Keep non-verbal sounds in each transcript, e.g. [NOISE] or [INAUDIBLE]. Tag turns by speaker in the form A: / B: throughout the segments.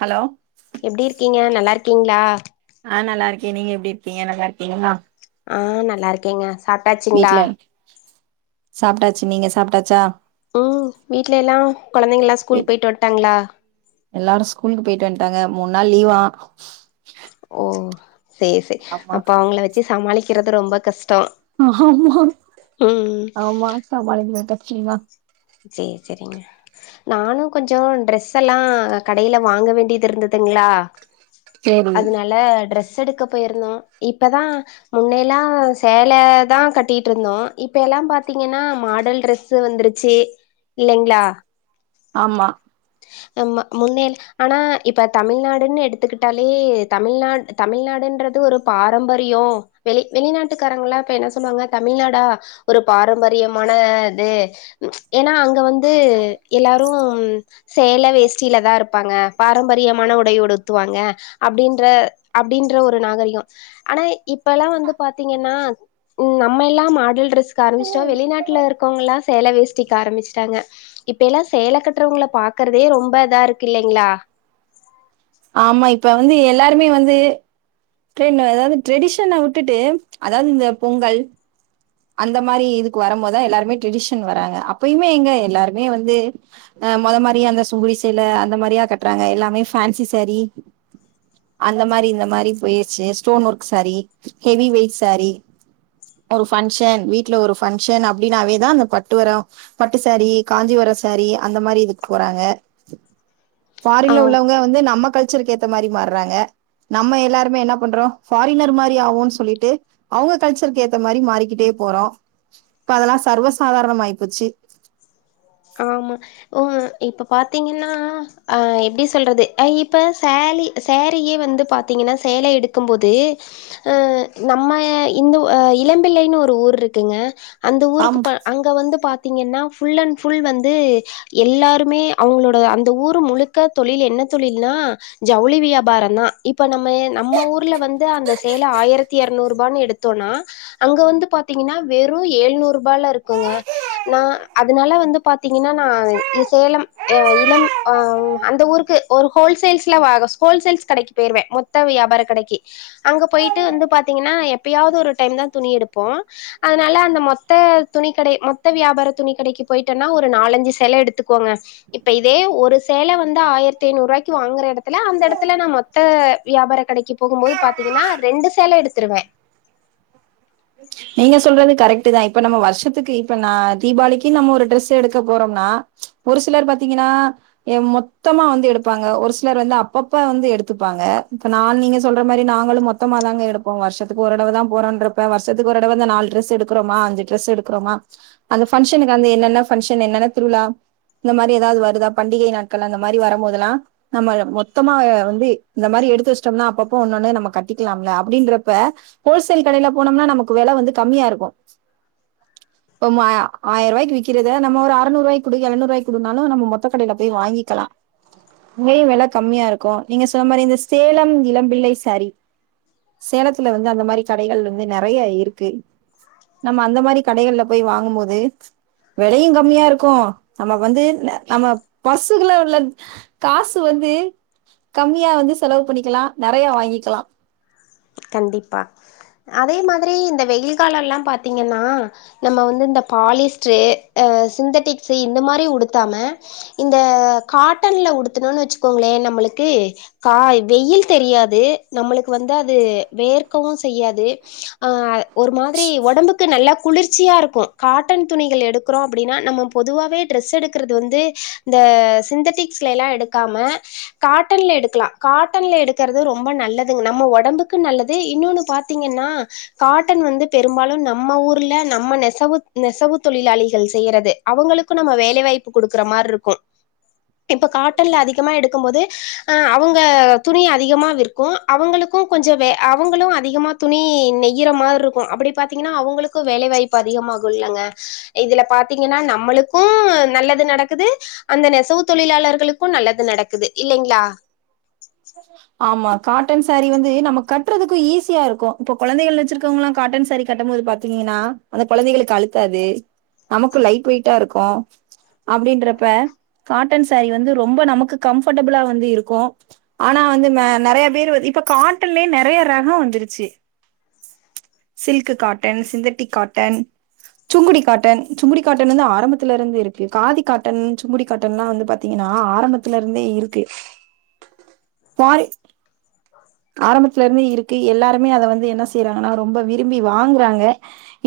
A: hello
B: எப்படி இருக்கீங்க நல்லா இருக்கீங்ளா
A: ஆ நல்லா இருக்க நீங்க எப்டி இருக்கீங்க நல்லா இருக்கீங்ளா
B: ஆ நல்லா இருக்கேங்க சாப்ட்டாச்சுங்களா
A: வீட்ல சாப்ட்டாச்சு நீங்க சாப்ட்டாச்சா
B: ம் வீட்ல எல்லா கொழந்தைங்கெல்லா ஸ்கூல் போயிட்டு வன்ட்டாங்ளா
A: எல்லாரு ஸ்கூலுக்கு போயிட்டு வன்ட்டாங்க மூண் நாள் லீவா
B: ஓ சேர் சேர்
A: ஆமா
B: அப்ப அவுங்கள வச்சி சமாளிக்கிறது ரொம்ப கஷ்டோ
A: ஆமா
B: ம்
A: ஆமா [UNINTELLIGIBLE]
B: சேர் செரிங்க நானு கொஞ்சோ ட்ரெஸ் எல்லா கடையில வாங்க வேண்டியது இருந்ததுங்ளா
A: சேரி
B: இல்ல ட்ரெஸ் எடுக்க போயிருந்தோ இப்பதா முன்னைலா சேல தா கட்டிட்டு இருந்தோ இப்ப எல்லா பார்த்தீங்கன்னா மாடல் ட்ரெஸ் வந்துருச்சு இல்லைங்ளா
A: ஆமா
B: முன்னே ஆனா இப்ப தமிழ்நாடுன்னு எடுத்துக்கிட்டாலே தமிழ்நாடு தமிழ்நாடுன்றது ஒரு பாரம்பரியம் வெளி வெளிநாட்டுக்காரங்களா இப்ப என்ன சொல்லுவாங்க தமிழ்நாடா ஒரு பாரம்பரியமான இது ஏன்னா அங்க வந்து எல்லாரு சேல வேஷ்டில தா இருப்பாங்க பாரம்பரியமான உடை உடுத்துவாங்க அப்டின்ற அப்டின்ற ஒரு நாகரிகோ ஆனா இப்ப எல்லா வந்து பாத்திங்கன்னா ம் நம்ம எல்லா மாடல் ட்ரெஸ்க்கு ஆரமிச்ட்டோ வெளிநாட்ல இருக்கவங்கலா சேல வேஷ்டிக்கு ஆரம்மிச்ட்டாங்க இப்பெல்லா சேல கட்டுறவங்கள பாக்றதே ரொம்ப இதா இருக்கு இல்லைங்ளா
A: ஆமா இப்ப வந்து எல்லாருமே வந்து ட்ரே அதாவது ட்ரெடிஷன விட்டுட்டு அதாவது இந்த பொங்கல் அந்த மாரி இதுக்கு வரம்போதா எல்லாருமே ட்ரெடிஷன் வராங்க அப்பயுமே எங்க எல்லாருமே வந்து அ மொத மாரி அந்த சுங்குடி சீல அந்த மாதிரியா கட்றாங்க எல்லாமே ஃபேன்சி சாரி அந்த மாரி இந்த மாரி பொய்ருச்சு stone work sari heavy weight sari function வீட்ல ஒரு ஃபன்க்ஷன் அப்படின்னாவேதா அந்த பட்டு வரோ பட்டு சாரி காஞ்சிபுரோ சாரி அந்த மாரி இதுக்கு போறாங்க
B: ஆ
A: ஃபாரின்ல உள்ளவங்க வந்து நம்ம கல்ச்சர்க்கு ஏத்த மாரி மாற்றாங்க நம்ம எல்லாருமே என்ன பண்றோ ஃபாரினர் மாரி ஆவோனு சொல்லிட்டு அவங்க கல்ச்சர்க்கு ஏத்த மாரி மாறி கிட்டே போறோ இப்ப அதெல்லா சர்வசாதாரணோ ஆய் போச்சு
B: ஆமா உ இப்ப பாத்திங்கன்னா அ எப்டி சொல்றது அ இப்ப சேலி சாரியே வந்து பாத்திங்கன்னா சேல எடுக்கும்போது அ நம்ம இந்த இளம்பிள்ளைன்னு ஒர் ஊரு இருக்குங்க அந்த ஊருக்கு
A: ஆம்
B: ப அங்க வந்து பாத்திங்கன்னா ஃபுல் அண்ட் ஃபுல் வந்து எல்லாருமே அவங்ளோட அந்த ஊரு முழுக்க தொழில் என்ன தொழில்னா ஜவுளி வியாபாரதா இப்ப நம்ம நம்ம ஊர்ல வந்து அந்த சேலை ஆயிரத்தி எரநூறு ரூபான்னு எடுத் னா அங்க வந்து பாத்திங்கன்னா வெறு ஏழ்நூறு ருபால இருக்குங்க நா அதுனால வந் து பாத்திங்கன்னா நா சேலம் அ இளம் அந்த ஊருக்கு ஒரு ஹோல்சேல்ஸ்ல வாங்க ஹோல்சேல்ஸ் கடைக்கு பொய்ருவே மொத்த வியாபர கடைக்கு அங்க பொய்ட்டு வந்து பாத்திங்கன்னா எப்பயாவது ஒரு டைம்தா துணி எடுப்போ அதனால அந்த மொத்த துணி கடை மொத்த வியாபார துணி கடைக்கு பொய்ட் எதனா ஒரு நாலஞ்சு சேல எடுத்துக்கோங்க இப்ப இதே ஒரு சேல வந்து ஆயிரத்தி ஐந்நூறு ருவாய்க்கு வாங்குற எடத்துல அந்த எடத்துல நா மொத் த வியாபார கடைக்கு போகு போது பாத்திங்கன்னா ரெண்டு சேல எடுத்ருவே
A: நீங்க சொல்றது கரெக்ட் தா இப்ப நம்ம வர்ஷத்துக்கு இப்ப நா தீபாளிக்கு நம்ம ஒரு டிரெஸ் எடுக்க போறோனா ஒரு சிலர் பாத்திங்கன்னா எ மொத்தமா வந்து எடுப்பாங்க ஒரு சிலர் வந்து அப்பப்ப வந்து எடுத்துப்பாங்க இப்ப நா நீங்க சொல்ற மாரி நாங்களு மொத் மொத்தமா தாங்க எடுப்போ வர்ஷத்துக்கு ஒருடவு தா போறோன்றப்ப வர்ஷத் இங்கு ஒருதடவ நாலு டிரஸ் எடுக்குறோமா அஞ்சு ட்ரஸ் எடுக்குறோமா அந்த பன்க்ஷனுக்கு அந்து என்னென்ன ஃபங்க்ஷன் என்னென்ன திருவிழா இந்த மாரி எதாவது வருதா பண்டிகை நாட்கள் அந்த மாரி வரம்போதல்லா நம்ம மொத்தமா வந்து இந்த மாரி எடுத்து வச்ட்டோம்னா அப்பப்போ ஒன்னொன்னு நம்ம கட்டிக்கலாம்ல அப்டின்றப்ப ஹோல்சேல் கடையில போனோம்னா நமக்கு வெல வந்து கம்மியா இருக்கு இப்ப ஆயர்ருவாய்கு விக்கிறத நம்ம ஒரு அறநூருவாய்க் குடு எழநூருவாய்க் குடுனாலு நம்ம மொத்தக்கடைல போய் வாங்கிக்கலா அங்கயு வெல கம்மியா இருக்கு நீங்க சொன்ன மாரி இந்த சேலம் இளம்பிள்ளை சாரி சேலத்துல வந்து அந்த மாரி கடைகள் வந்து நெறைய இருக்கு நம்ம அந்த மாரி கடைகள்ல போய் வாங்கும் போது வெலையு கம்மியா இருக்கு நம்ம வந்து நம்ம பர்சுக்குள்ள உள்ள காசு வந்து கம்மியா வந்து செலவு பண்ணிக்கலா நெறைய வாங்கிக்கலா
B: கண்டிப்பா அதே மாதிரி இந்த வெயில் கால எல்லா பாத்தீங்கன்னா நம்ம வந்து இந்த பாலிஸ்ட்ரு அ சிந்தட்டிக்ஸு இந்த மாரி உடுத்தாம இந்த காட்டன்ல உடுத்துணுன் வச்சுக்கோங்களே நம்மளுக்கு கா வெயில் தெரியாது நம்முளுக்கு வந்தா து வேர்கவு செய்யாது ஆ ஒரு மாதிரி ஒடம்புக்கு நல்லா குளிர்ச்சியா இருக்கு காட்டன் துணிகள் எடுக்குறோ அப்படினா நம்ம பொதுவாவே ட்ரெஸ் எடுக்குறது வந்து இந்த சிந்தட்டிக்ஸ்ல எல்லா எடுக்காம காட்டன்ல எடுக்கலா காட்டன்ல எடுக்கறது ரொம்ப நல்லதுங் நம்ம ஒடம்புக் க்கு நல்லது இன்னொனு பாத்தீங்கனா காட்டன் வந்து பெரும்பாலு நம்ம ஊர்ல நம்ம நெசவு நெசவு தொழிலாளிகள் செய்யறது அவுங்களுக்கு நம்ம வேலை வாய்ப்பு குடுக்குற மார்ருக்கு இப்ப காட்டன்ல அதிகமாக எடுக்கு போது ஆ அவுங்க துணி அதிகமா விற்கு அவுங்களுக்கு கொஞ்ச வே அவங்களு அதிகமா துணி நெய்யிற மார்ருக்கு அப்டி பாத்தீங்கனா அவுங்களுக்கு வேலை வாய் பு அதிகமாகு இல்லங்க இதுல பாத்தீங்கனா நம்மளுக்கு நல்லது நடக்குது அந்த நெசவு தொழிலாளர்களுக்கு நல்லது நடக்குது இல்லைங்ளா
A: [INAUDIBLE] ஆமா காட்டன் சாரீ வந்து நம்ம கட்டுறதுக்கு ஈஸியா இருக்கு இப்போ கொழந்தைகள் வச்சிருக்கவங்களா காட்டன் சாரீ கட்ட போது பாத் பாத்தீங்கனா அந்த கொழந்தைகளுக்கு அழுத்தாது நமக்கு லைட் வெயிட்டா இருக்கு அப்டின்றப்ப காட்டன் சாரீ வந்து ரொம்ப நமக்கு கம் ஃபட்டபளா வந்து இருக்கு ஆனா வந்து மே நெறைய பேர் வ இப்ப காட்டன்லயே நெறைய ரகோ வந்துருச்சி silk cotton synthetic cotton Sungudi cotton Sungudi cotton வந்து ஆரம்பத்துல இருந்து இருக்கு காதி காட்டன் சுங்குடி காட்டன்லா வந்து பாத் திங்கனா ஆரம்பத்துல இருந்தே இருக்கு பாரி ஆரம்பத்துல இர்ந்து இருக்கு எல்லாருமே அத வந்து என்ன செய்யறாங்கனா ரொம்ப விரும்பி வாங்குறாங்க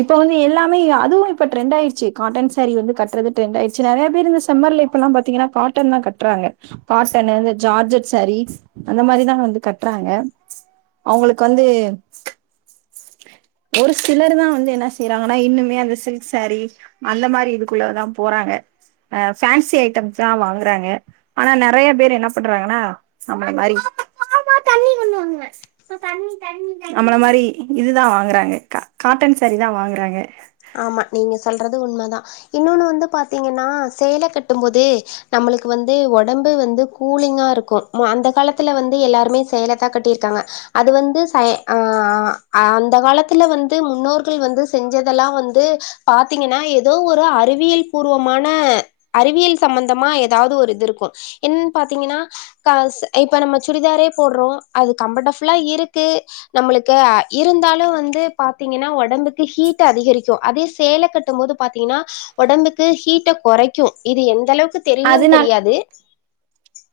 A: இப்ப வந்து எல்லாமே அதுவு இப்ப டிரெண்ட் ஆயிடுச்சி காட்டன் சேரீ வந்து கட்றது டிரெண்ட் ஆயிர்ச்சி நெறைய பேர் இந்த சம்மர்ல இப் இப்பல்லா பாத்தீங்கனா காட்டன் தா கட்றாங்க காட்டனு இந்த ஜார்ஜட் சேரீ அந்த மாதிரிதாங்க வந்து கட்றாங்க அவுங்களுக்கு வந்து ஒரு சிலர் தா வந்து என்ன செய்யறாங்கனா இன்னுமே அந்த சில்க் சேரி அந்த மாரி இதுக்குள்ளதா போறாங்க அ ஃபேன்சி ஐட்டம்ஸ் தா வாங்குறாங்க ஆனா நெறைய பேரு என்ன பண்றாங்கனா நம்மள மாரி நம்மள மாரி இதுதா வாங்கறாங்க கா காட்டன் சேரீ தா வாங்குறாங்க
B: ஆமா நீங்க சொல்றது உண்மதா இன்னொன்னு வந்து பாத்தீங்கனா சேல கட்டு போது நம்மளுக்கு வந்து ஒடம்பு வந்து கூலிங்கா இருக்கு மு அந்த காலத்துல வந்து எல்லாருமே சேல தா கட்டியிருக்காங்க அது வந்து ச ஆ அந்த காலத்துல வந்து முன்னோர்கள் வந்து செஞ்ச இதெல்லா வந்து பாத்தீங்கனா ஏதோ ஒரு அறிவியல் பூர்வமான அறிவியல் சம்மந்தமா ஏதாவது ஒரு இது இருக்கு என்னன் பாத்தீங்கனா காசு இப்ப நம்ம சுடிதாரே போட்றோ அது கம்பட ஃபுல்லா இருக்கு நம்மளுக்கு அ இருந்தாலு வந்து பாத்தீங்கனா ஒடம்புக்கு ஹீட் டு அதிகரிக்கு அதே சேல கட்டு போது பாத்தீங்கனா ஒடம்புக்கு ஹீட்ட கொறைக்கு இது எந்த அளவுக்கு தெரியுன்
A: அதனால
B: தெரியாது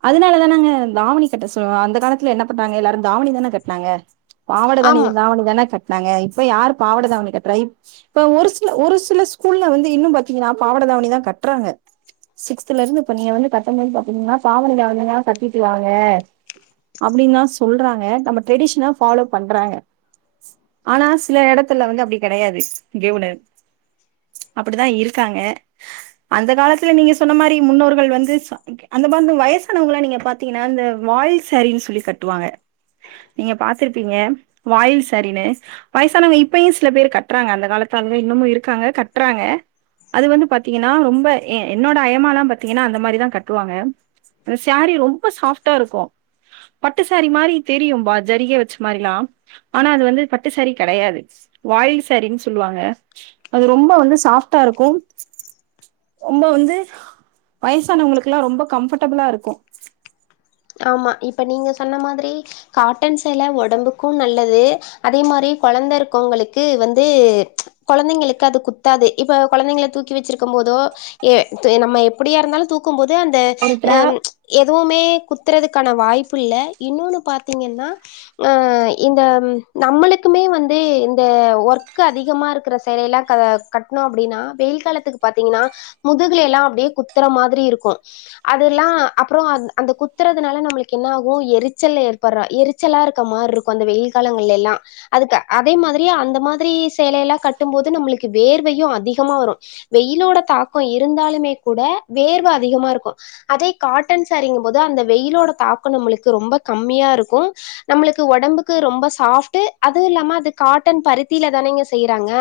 A: அதனால தானங்க தாவணி கட்ட சொல்லுவா அந்த காலத்துல என்ன பண்றாங்க எல்லாரு தாவணி தான கட்னாங்க பாவட தானே
B: ஆமா
A: தாவணி தான கட்னாங்க இப்ப யாரு பாவட தாவணி கட்றா இப் ப ஒரு சில ஒரு சில ஸ்கூல்ல வந்து இன்னு பாத்தீங்கனா பாவட தாவணி தா கட்றாங்க த்துல இருந்து இப்ப நீங்க வந்து கட்டபது பாத்தீங்கன்னா பாவட தாவணி கத்திட்டு வாங்க அப்டின் தா சொல்றாங்க நம்ம ட்ரெடிஷ்ன ஃபாலோ பண்றாங்க ஆனா சில இடத்துல வந்து அப்டி கிடையாது கேவுனு அப்படிதா இருக்காங்க அந்த காலத்துல நீங்க சொன்ன மாரி முன்னோர்கள் வந்து அந்த மாதி இந்த வயசானவங்களா நீங்க பாத்தீங்னா இந்த வாயில்சாரின்னு சொல்லி கட்டுவாங்க நீங்க பாத்துருப்பீங்க வாயில் சாரினு வயசானவங்க இப்பயு சில பேர் கட்றாங்க அந்த காலத்து ஆளுங்க இன்னுமு இருக்காங்க கட்றாங்க அது வந்து பாத்தீங்கன்னா ரொம்ப என்னோட அயமா திங்கனா அந்த மாரிதா கட்டுவாங்க சாரி ரொம்ப சாஃப்டா இருக்கு பட்டுசாரி மாரி தெரியும்பா ஜரிக வச்ச மாரிலா ஆனா அது வந்து பட்டு சாரி கடையாது வாயில் சாரினு சொல்லுவாங்க அது ரொம்ப வந்து சாஃப்டா இருக்கு ரொம்ப வந்து வயசானவங்குளுக்லா ரொம்ப கம்ஃப்படபிளா இருக்கு
B: ஆமா இப்ப நீங்க சொன்ன மாதிரி காட்டன் சேல உடம்புக்கும் நல்லது அதே மாரி குழந்த இருக்கவங்களுக்கு வந்து கொழந்தைங்களுக்கு அது குத்தாது இப்ப கொழந்தைங்கள தூக்கி வச்சிருக்கம் போதோ ஏ இப்ப நம்ம எப்புடியா இருந்தாலு தூக்கும்போது அந்த
A: ஒரு
B: அ
A: டிராப்
B: எதுவுமே‌ குத் துறதுக்கான வாய்ப்பு இல்ல இன்னொன்னு பாத்தீங்கனா அ இந்த நம்மளுக்குமே வந்து இந்த ஒர்க் அதிகமா இருக்கிற சேலையலா க கட்ணோ அப்டின்னா வெயில் காலத்துக்கு பாத்தீங்கனா முதுகுல எல்லா அப்டியே குத்துற மாதிரி இருக்கு அதில்லா அப்புறோ அந் அந்த குத் துறதுனால நம்ளுக்கு என்ன ஆகு எரிச்சல் ஏற்படுறா எரிச்சலா இருக்க மார் இருக்கு அந்த வெயில் காலங்கள்லேலா அதுக்க அதே மாதிரி அந்த மாதிரி சேலை எல்லா கட்டும் போது நம்ளுக்கு வேர்வையு அதிகமா வரு வெயிலோட தாக்கம் இருந்தாலுமே கூட வேர்வ அதிகமா இருக்கு அதே காட்டன் சேரிங்கும்போத் து அந்த வெயிலோட தாக்கோ நம்ளுக்கு ரொம்ப கம்மியா இருக்கும் நம்ளுக்கு உடம்புக்கு ரொம்ப சாஃப்ட்டு அதுவு இல்லாம அது காட்டன் பருத்தில தானேங்க செய்யறாங்க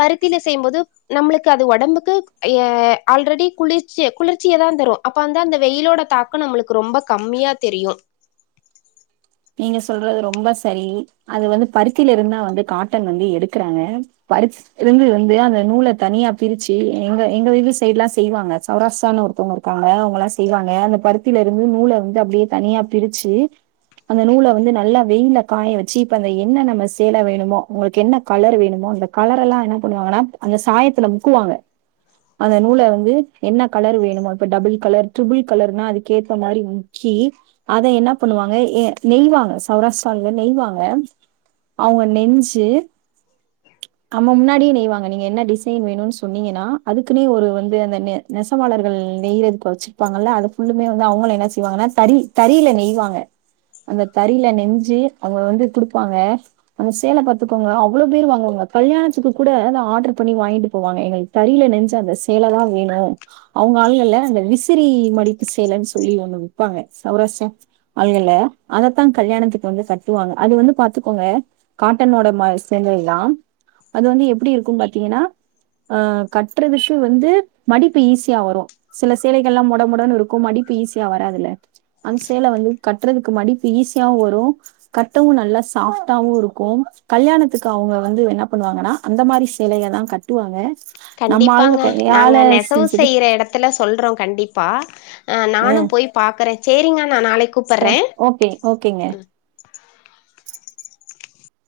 B: பருத்தில செய்யும்போது நம்ளுக்கு அது ஒடம்புக்கு ஏ ஆல்ரெடி குளிர்ச்சி குளிர்ச்சிய தா தரு அப்ப வந்து அந்த வெயிலோட தாக்க நம்ளுக்கு ரொம்ப கம்மியா தெரியு
A: நீங்க சொல்றது ரொம்ப சரி அது வந்து பருத்தில இருந்தா வந்து காட்டன் வந்து எடுக்கறாங்க பரி இருந்து வந்து அந்த நூல தனியா பிரிச்சு எங்க எங்க வீடு சைட்லா செய்வாங்க சௌராஷ்டிரான்னு ஒர்தவங்க பாங்க அவங்கலா செய்வாங்க அந்த பருத்தில இருந்து நூல வந்து அப்டியே தனியா பிரிச்சு அந்த நூல வந்து நல்லா வெயில்ல காய வச்சு இப்ப அந்த என்ன நம்ம சேல வேணுமோ உங்களுக்கு என்ன கலர் வேணுமோ அந்த கலரெல்லா என்ன பண்ணுவாங்கன்னா அந்த சாயத்துல முக்குவாங்க அந்த நூல வந்து என்ன கலர் வேணுமோ இப்ப டபுள் கலர் ட்ரிபிள் கலர்னா அதுக்க ஏத்த மாரி கி அத என்ன பண்ணுவாங்க ஏ நெய்வாங்க சௌராஷ்டிராவ்ல நெய்வாங்க அவங்க நெஞ்சு நம்ம முன்னாடிய் நெய்வாங்க நீங்க என்ன டிசைன் வேணுனு சொன்னீங்கனா அதுக்குன்னே ஒரு வந்து அந்த நெ நெசவாளர்கள் நெய்றதுக் வச்சிருப்பாங்கல்ல அது ஃபுல்லுமே வந்து அவ்ங்களா என்ன செய்வாங்கனா தறி தறில நெய்வாங்க அந்த தறில நெஞ்சு அவங்க வந்து குடுப்பாங்க அந்த சேல பாத்துக்கோங்க அவ்ளோ பேரு வாங்குவாங்க கல்யாணத்துக்கு கூட அத ஆர்டர் பண்ணி வாங்கிட்டு போவாங்க எங்களுக் தறில நெஞ்ச அந்த சேல தா வேணு அவுங்க ஆளுகள்ல அந்த விசிறி மடிப்பு சேலன் சொல்லி ஒண்ணு விப்பாங்க சௌராஷ்டா அளுகல்ல அதத்தா கல்யாணத்துக்கு வந்து கட்டுவாங்க அது வந்து பாத்துக்கோங்க காட்டனோட ம சேந்ததது தா அது வந்து எப்டி இருக்குன் பாத்தீங்கனா ஆ கட்றதுக்கு வந்து மடிப்பு ஈஸியா வரு சில சேலைகள்லா மொட மொடன் இருக்கு மடிப்பு ஈஸியா வராதுல்ல அந்த சேல வந்து கட்றதுக் க்கு மடிப்பு ஈஸியாவு வரும் கட்டவு நல்லா சாஃப்டாவு இருக்கு கல்யாணத்துக்கு அவங்க வந்து என்ன பண்ணுவாங்கனா அந்த மாரி சேலைய தா கட்டுவாங்க நம்ம ஆளுக
B: கண்டிப்பாங்க
A: கையால
B: நாங்க நெசவு
A: செஞ்சது
B: செய்யற எடத் துல சொல்றோ கண்டிப்பா
A: ஆ
B: நானு போய் பாக்குற சேரிங்க நா நாளைக்கு கூப்
A: ச ஓகே ஓகேங்க